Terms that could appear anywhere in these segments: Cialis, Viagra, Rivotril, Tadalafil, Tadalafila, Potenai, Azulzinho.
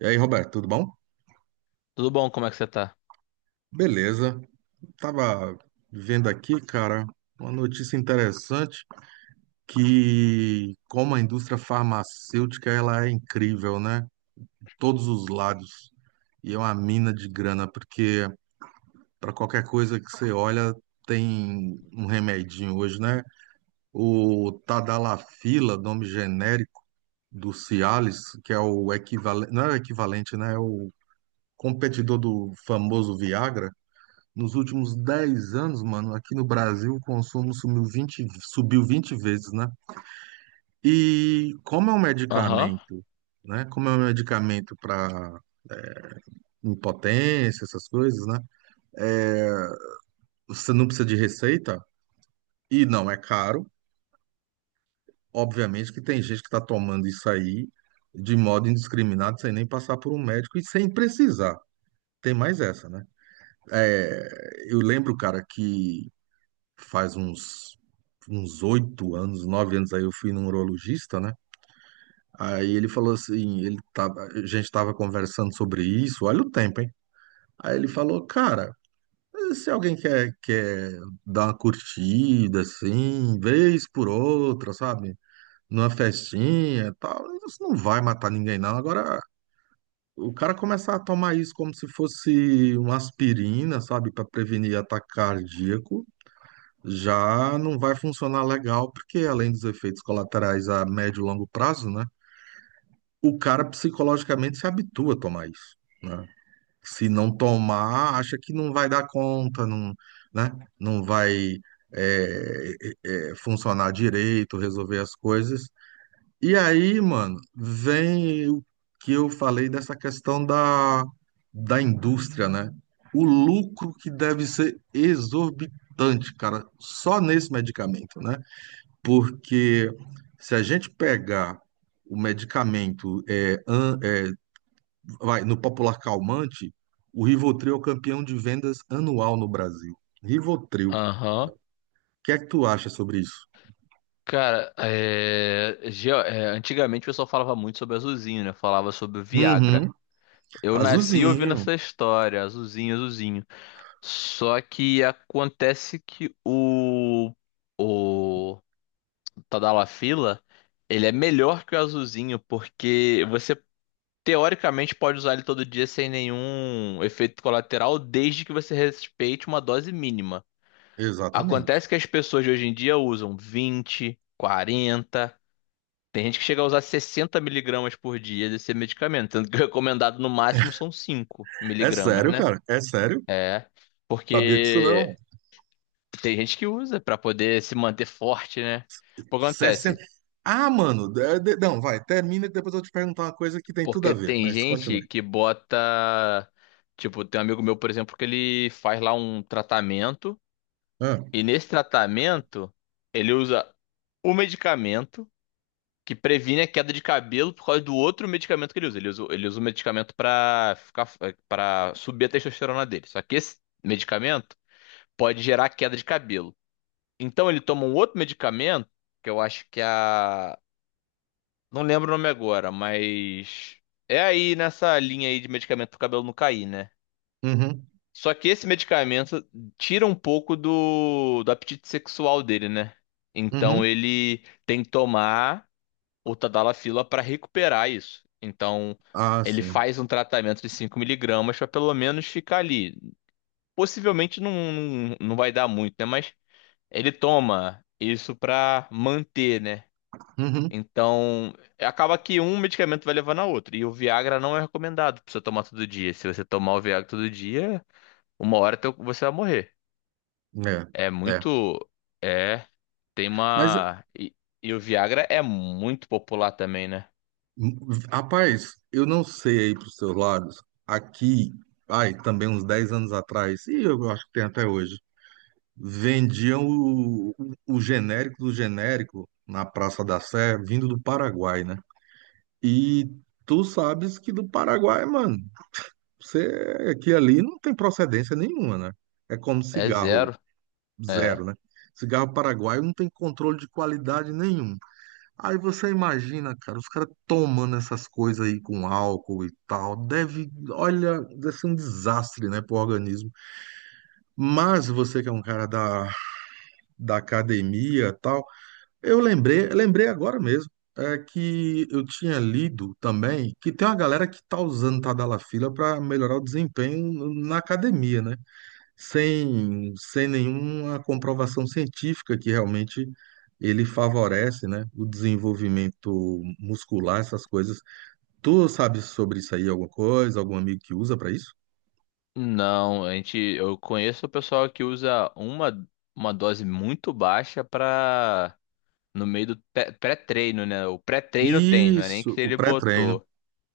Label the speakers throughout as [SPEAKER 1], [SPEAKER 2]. [SPEAKER 1] E aí, Roberto, tudo bom?
[SPEAKER 2] Tudo bom? Como é que você tá?
[SPEAKER 1] Beleza. Tava vendo aqui, cara, uma notícia interessante que como a indústria farmacêutica, ela é incrível, né? Todos os lados. E é uma mina de grana, porque para qualquer coisa que você olha, tem um remedinho hoje, né? O Tadalafila, nome genérico do Cialis, que é o equivalente, não é o equivalente, né? É o competidor do famoso Viagra. Nos últimos 10 anos, mano, aqui no Brasil, o consumo sumiu 20 subiu 20 vezes, né? E como é um
[SPEAKER 2] Aham,
[SPEAKER 1] medicamento, né? Como é um medicamento para impotência, essas coisas, né? É, você não precisa de receita e não é caro. Obviamente que tem gente que está tomando isso aí de modo indiscriminado, sem nem passar por um médico e sem precisar. Tem mais essa, né? É, eu lembro, cara, que faz uns 8 anos, 9 anos aí eu fui num urologista, né? Aí ele falou assim, ele tava, a gente tava conversando sobre isso, olha o tempo, hein? Aí ele falou, cara, se alguém quer dar uma curtida, assim, vez por outra, sabe? Numa festinha e tal, isso não vai matar ninguém, não. Agora, o cara começar a tomar isso como se fosse uma aspirina, sabe? Para prevenir ataque cardíaco, já não vai funcionar legal, porque além dos efeitos colaterais a médio e longo prazo, né, o cara psicologicamente se habitua a tomar isso, né? Se não tomar, acha que não vai dar conta, não, né, não vai é, funcionar direito, resolver as coisas, e aí, mano, vem o que eu falei dessa questão da indústria, né? O lucro que deve ser exorbitante, cara, só nesse medicamento, né? Porque se a gente pegar o medicamento, vai, no popular calmante, o Rivotril é o campeão de vendas anual no Brasil. Rivotril. O
[SPEAKER 2] aham.
[SPEAKER 1] que é que tu acha sobre isso?
[SPEAKER 2] Cara, antigamente o pessoal falava muito sobre Azulzinho, né? Falava sobre o Viagra.
[SPEAKER 1] Uhum.
[SPEAKER 2] Eu nasci ouvindo
[SPEAKER 1] Azulzinho,
[SPEAKER 2] essa história, Azulzinho, Azulzinho. Só que acontece que o... O Tadalafila, ele é melhor que o Azulzinho, porque você, teoricamente, pode usar ele todo dia sem nenhum efeito colateral, desde que você respeite uma dose mínima.
[SPEAKER 1] exatamente.
[SPEAKER 2] Acontece que as pessoas de hoje em dia usam 20, 40. Tem gente que chega a usar 60 miligramas por dia desse medicamento, sendo que o recomendado no máximo são 5
[SPEAKER 1] É
[SPEAKER 2] miligramas,
[SPEAKER 1] sério,
[SPEAKER 2] né?
[SPEAKER 1] cara? É sério?
[SPEAKER 2] É,
[SPEAKER 1] Sabia disso não?
[SPEAKER 2] porque tem gente que usa pra poder se manter forte, né? O que
[SPEAKER 1] 60.
[SPEAKER 2] acontece?
[SPEAKER 1] Ah, mano, não, vai, termina que depois eu vou te perguntar uma coisa que tem tudo a
[SPEAKER 2] Porque
[SPEAKER 1] ver,
[SPEAKER 2] tem
[SPEAKER 1] mas continue.
[SPEAKER 2] gente que bota. Tipo, tem um amigo meu, por exemplo, que ele faz lá um tratamento,
[SPEAKER 1] Ah,
[SPEAKER 2] e nesse tratamento ele usa o medicamento que previne a queda de cabelo por causa do outro medicamento que ele usa. Ele usa um medicamento pra ficar para subir a testosterona dele. Só que esse medicamento pode gerar queda de cabelo. Então ele toma um outro medicamento, que eu acho que é a não lembro o nome agora, mas é aí nessa linha aí de medicamento pro cabelo não cair, né?
[SPEAKER 1] uhum,
[SPEAKER 2] Só que esse medicamento tira um pouco do apetite sexual dele, né? Então
[SPEAKER 1] uhum.
[SPEAKER 2] ele tem que tomar o Tadalafila para recuperar isso. Então,
[SPEAKER 1] Ah,
[SPEAKER 2] ele
[SPEAKER 1] sim.
[SPEAKER 2] faz um tratamento de cinco miligramas para pelo menos ficar ali. Possivelmente não vai dar muito, né? Mas ele toma isso para manter, né?
[SPEAKER 1] Uhum.
[SPEAKER 2] Então, acaba que um medicamento vai levando a outro. E o Viagra não é recomendado pra você tomar todo dia. Se você tomar o Viagra todo dia, uma hora você vai morrer. É
[SPEAKER 1] É, é.
[SPEAKER 2] muito. É. Tem
[SPEAKER 1] Mas,
[SPEAKER 2] uma. E o Viagra é muito popular também, né?
[SPEAKER 1] hum, rapaz, eu não sei aí pros seus lados. Aqui, ai, também uns 10 anos atrás, e eu acho que tem até hoje, vendiam o genérico do genérico na Praça da Sé, vindo do Paraguai, né? E tu sabes que do Paraguai, mano, você que ali não tem procedência nenhuma, né? É como
[SPEAKER 2] É
[SPEAKER 1] cigarro
[SPEAKER 2] zero. É.
[SPEAKER 1] zero, né? Cigarro paraguaio não tem controle de qualidade nenhum. Aí você imagina, cara, os caras tomando essas coisas aí com álcool e tal, deve, olha, deve ser um desastre, né, pro organismo. Mas você que é um cara da academia e tal, eu lembrei, lembrei agora mesmo, é que eu tinha lido também que tem uma galera que tá usando Tadalafila para melhorar o desempenho na academia, né? Sem nenhuma comprovação científica que realmente ele favorece, né, o desenvolvimento muscular, essas coisas. Tu sabe sobre isso aí alguma coisa, algum amigo que usa para isso?
[SPEAKER 2] Não, eu conheço o pessoal que usa uma dose muito baixa para no meio do pré-treino, né? O pré-treino tem, não é nem
[SPEAKER 1] Isso,
[SPEAKER 2] que
[SPEAKER 1] o
[SPEAKER 2] ele
[SPEAKER 1] pré-treino.
[SPEAKER 2] botou.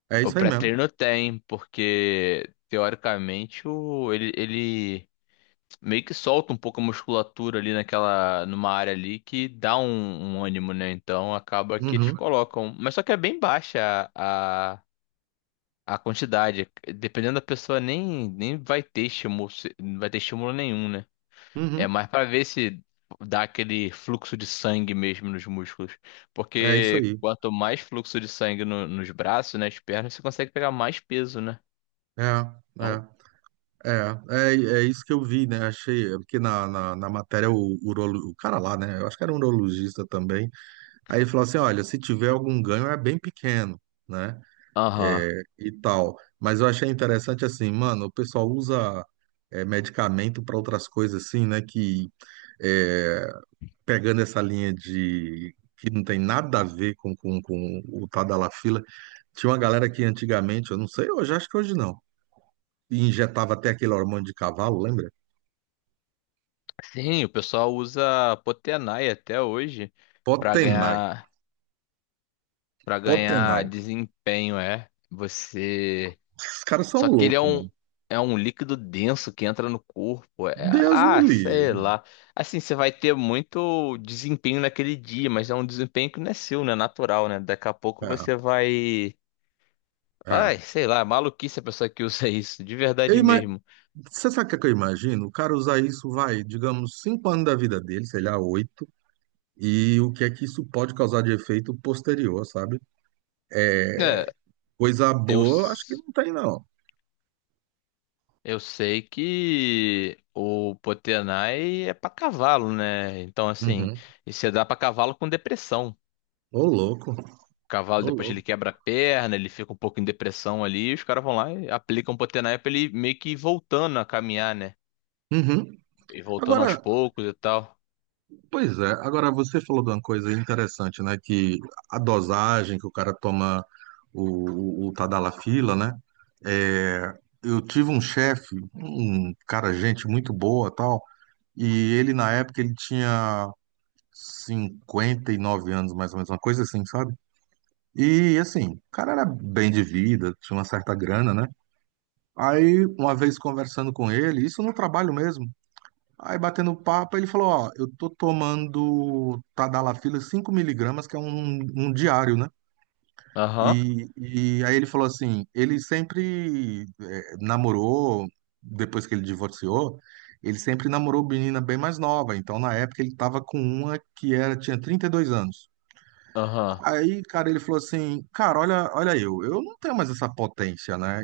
[SPEAKER 1] É
[SPEAKER 2] O
[SPEAKER 1] isso aí mesmo.
[SPEAKER 2] pré-treino tem, porque teoricamente ele meio que solta um pouco a musculatura ali naquela, numa área ali que dá um ânimo, né? Então acaba que eles
[SPEAKER 1] Uhum,
[SPEAKER 2] colocam, mas só que é bem baixa a quantidade, dependendo da pessoa, nem vai ter estímulo, não vai ter estímulo nenhum, né? É
[SPEAKER 1] uhum,
[SPEAKER 2] mais pra ver se dá aquele fluxo de sangue mesmo nos músculos.
[SPEAKER 1] é isso
[SPEAKER 2] Porque
[SPEAKER 1] aí.
[SPEAKER 2] quanto mais fluxo de sangue nos braços, nas pernas, você consegue pegar mais peso, né?
[SPEAKER 1] É, é.
[SPEAKER 2] Então,
[SPEAKER 1] É, é isso que eu vi, né? Achei, é porque na matéria o, urolo, o cara lá, né? Eu acho que era um urologista também. Aí ele falou assim: olha, se tiver algum ganho é bem pequeno, né?
[SPEAKER 2] aham.
[SPEAKER 1] É, e tal. Mas eu achei interessante assim, mano, o pessoal usa é, medicamento para outras coisas assim, né? Que é, pegando essa linha de que não tem nada a ver com o Tadalafila, tinha uma galera que antigamente, eu não sei hoje, acho que hoje não. E injetava até aquele hormônio de cavalo, lembra?
[SPEAKER 2] Sim, o pessoal usa Potenai até hoje pra
[SPEAKER 1] Potenai,
[SPEAKER 2] ganhar para ganhar
[SPEAKER 1] Potenai.
[SPEAKER 2] desempenho, é. Você
[SPEAKER 1] Esses caras são
[SPEAKER 2] só que ele
[SPEAKER 1] loucos, mano.
[SPEAKER 2] é um líquido denso que entra no corpo.
[SPEAKER 1] Deus me
[SPEAKER 2] Sei
[SPEAKER 1] livre.
[SPEAKER 2] lá. Assim, você vai ter muito desempenho naquele dia, mas é um desempenho que não é seu, né? Natural, né? Daqui a pouco você vai.
[SPEAKER 1] É,
[SPEAKER 2] Ai,
[SPEAKER 1] é.
[SPEAKER 2] sei lá, maluquice a pessoa que usa isso, de
[SPEAKER 1] Eu
[SPEAKER 2] verdade
[SPEAKER 1] ima...
[SPEAKER 2] mesmo.
[SPEAKER 1] Você sabe o que, é que eu imagino? O cara usar isso, vai, digamos, 5 anos da vida dele, sei lá, oito, e o que é que isso pode causar de efeito posterior, sabe?
[SPEAKER 2] É,
[SPEAKER 1] Coisa
[SPEAKER 2] eu,
[SPEAKER 1] boa, acho que
[SPEAKER 2] s-
[SPEAKER 1] não tem, não.
[SPEAKER 2] eu sei que o Potenai é pra cavalo, né? Então, assim,
[SPEAKER 1] Uhum.
[SPEAKER 2] e você dá pra cavalo com depressão.
[SPEAKER 1] Ô, louco,
[SPEAKER 2] Cavalo,
[SPEAKER 1] ô,
[SPEAKER 2] depois ele
[SPEAKER 1] louco.
[SPEAKER 2] quebra a perna, ele fica um pouco em depressão ali, e os caras vão lá e aplicam Potenai pra ele meio que ir voltando a caminhar, né?
[SPEAKER 1] Uhum.
[SPEAKER 2] E voltando aos
[SPEAKER 1] Agora,
[SPEAKER 2] poucos e tal.
[SPEAKER 1] pois é, agora você falou de uma coisa interessante, né? Que a dosagem que o cara toma o Tadalafila, né? É, eu tive um chefe, um cara, gente muito boa tal, e ele na época ele tinha 59 anos, mais ou menos, uma coisa assim, sabe? E assim, o cara era bem de vida, tinha uma certa grana, né? Aí, uma vez conversando com ele, isso no trabalho mesmo. Aí batendo papo, ele falou, ó, eu tô tomando Tadalafila 5 mg que é um diário, né?
[SPEAKER 2] Aham,
[SPEAKER 1] E, e aí ele falou assim, ele sempre namorou, depois que ele divorciou, ele sempre namorou menina bem mais nova, então na época ele tava com uma que era, tinha 32 anos.
[SPEAKER 2] aham.
[SPEAKER 1] Aí, cara, ele falou assim, cara, olha, eu não tenho mais essa potência, né?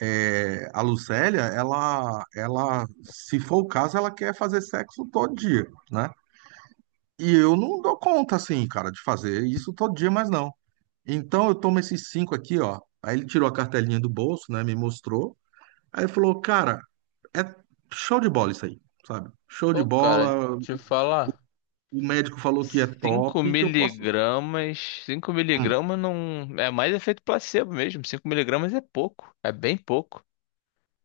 [SPEAKER 1] É, a Lucélia, ela, se for o caso, ela quer fazer sexo todo dia, né? E eu não dou conta, assim, cara, de fazer isso todo dia, mas não. Então eu tomo esses cinco aqui, ó. Aí ele tirou a cartelinha do bolso, né? Me mostrou. Aí falou, cara, é show de bola isso aí, sabe? Show de
[SPEAKER 2] Pô, cara,
[SPEAKER 1] bola.
[SPEAKER 2] deixa eu
[SPEAKER 1] O,
[SPEAKER 2] falar.
[SPEAKER 1] o médico falou que é
[SPEAKER 2] 5
[SPEAKER 1] top, que eu posso usar.
[SPEAKER 2] miligramas, 5
[SPEAKER 1] Hum,
[SPEAKER 2] miligramas não... É mais efeito placebo mesmo, 5 miligramas é pouco, é bem pouco.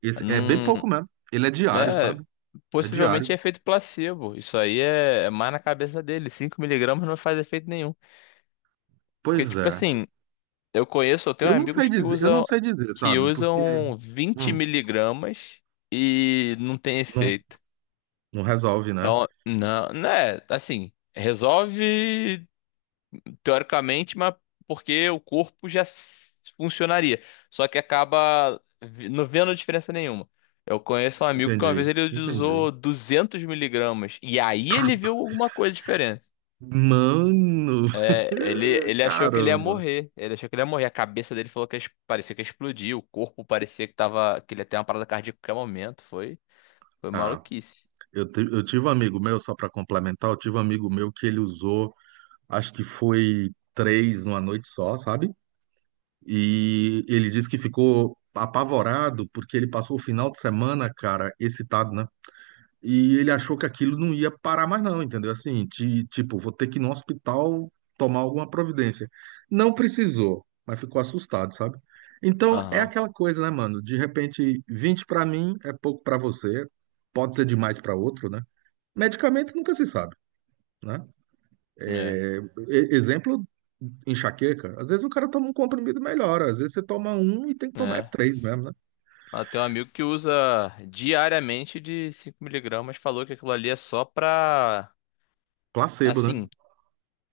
[SPEAKER 1] esse é bem pouco
[SPEAKER 2] Não...
[SPEAKER 1] mesmo. Ele é diário,
[SPEAKER 2] É...
[SPEAKER 1] sabe? É
[SPEAKER 2] Possivelmente é
[SPEAKER 1] diário.
[SPEAKER 2] efeito placebo. Isso aí é, é mais na cabeça dele. Cinco miligramas não faz efeito nenhum. Porque,
[SPEAKER 1] Pois
[SPEAKER 2] tipo
[SPEAKER 1] é.
[SPEAKER 2] assim, eu tenho
[SPEAKER 1] Eu não sei
[SPEAKER 2] amigos que
[SPEAKER 1] dizer, eu não
[SPEAKER 2] usam
[SPEAKER 1] sei dizer, sabe? Porque
[SPEAKER 2] 20
[SPEAKER 1] hum,
[SPEAKER 2] miligramas e não tem
[SPEAKER 1] não,
[SPEAKER 2] efeito.
[SPEAKER 1] não resolve, né?
[SPEAKER 2] Então, não é assim, resolve teoricamente, mas porque o corpo funcionaria. Só que acaba não vendo diferença nenhuma. Eu conheço um amigo que uma
[SPEAKER 1] Entendi,
[SPEAKER 2] vez ele
[SPEAKER 1] entendi.
[SPEAKER 2] usou 200 miligramas e aí ele
[SPEAKER 1] Tapa.
[SPEAKER 2] viu alguma coisa.
[SPEAKER 1] Mano,
[SPEAKER 2] É, ele achou que ele ia
[SPEAKER 1] caramba.
[SPEAKER 2] morrer. Ele achou que ele ia morrer. A cabeça dele falou parecia que ia explodir. O corpo parecia que tava, que ele ia ter uma parada cardíaca a qualquer momento. Foi
[SPEAKER 1] Ah,
[SPEAKER 2] maluquice.
[SPEAKER 1] eu, eu tive um amigo meu, só para complementar, eu tive um amigo meu que ele usou, acho que foi três numa noite só, sabe? E ele disse que ficou apavorado porque ele passou o final de semana, cara, excitado, né? E ele achou que aquilo não ia parar mais, não, entendeu? Assim, tipo, vou ter que ir no hospital tomar alguma providência. Não precisou, mas ficou assustado, sabe? Então, é
[SPEAKER 2] Aham.
[SPEAKER 1] aquela coisa, né, mano? De repente, 20 pra mim é pouco pra você, pode ser demais pra outro, né? Medicamento nunca se sabe, né?
[SPEAKER 2] É,
[SPEAKER 1] É, exemplo, enxaqueca. Às vezes o cara toma um comprimido e melhora, às vezes você toma um e tem que tomar é
[SPEAKER 2] é.
[SPEAKER 1] três mesmo, né?
[SPEAKER 2] Ah, tem um amigo que usa diariamente de cinco miligramas falou que aquilo ali é só pra.
[SPEAKER 1] Placebo, né?
[SPEAKER 2] Assim,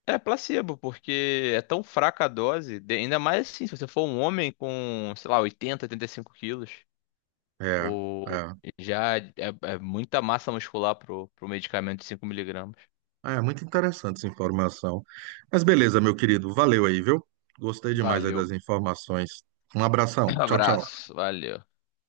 [SPEAKER 2] é placebo, porque é tão fraca a dose. Ainda mais assim, se você for um homem com, sei lá, oitenta, oitenta e cinco quilos.
[SPEAKER 1] É,
[SPEAKER 2] O,
[SPEAKER 1] é.
[SPEAKER 2] já é, é muita massa muscular pro, pro medicamento de 5 miligramas.
[SPEAKER 1] Ah, é muito interessante essa informação. Mas beleza, meu querido, valeu aí, viu? Gostei demais aí
[SPEAKER 2] Valeu.
[SPEAKER 1] das informações. Um abração. Tchau, tchau.
[SPEAKER 2] Abraço. Valeu.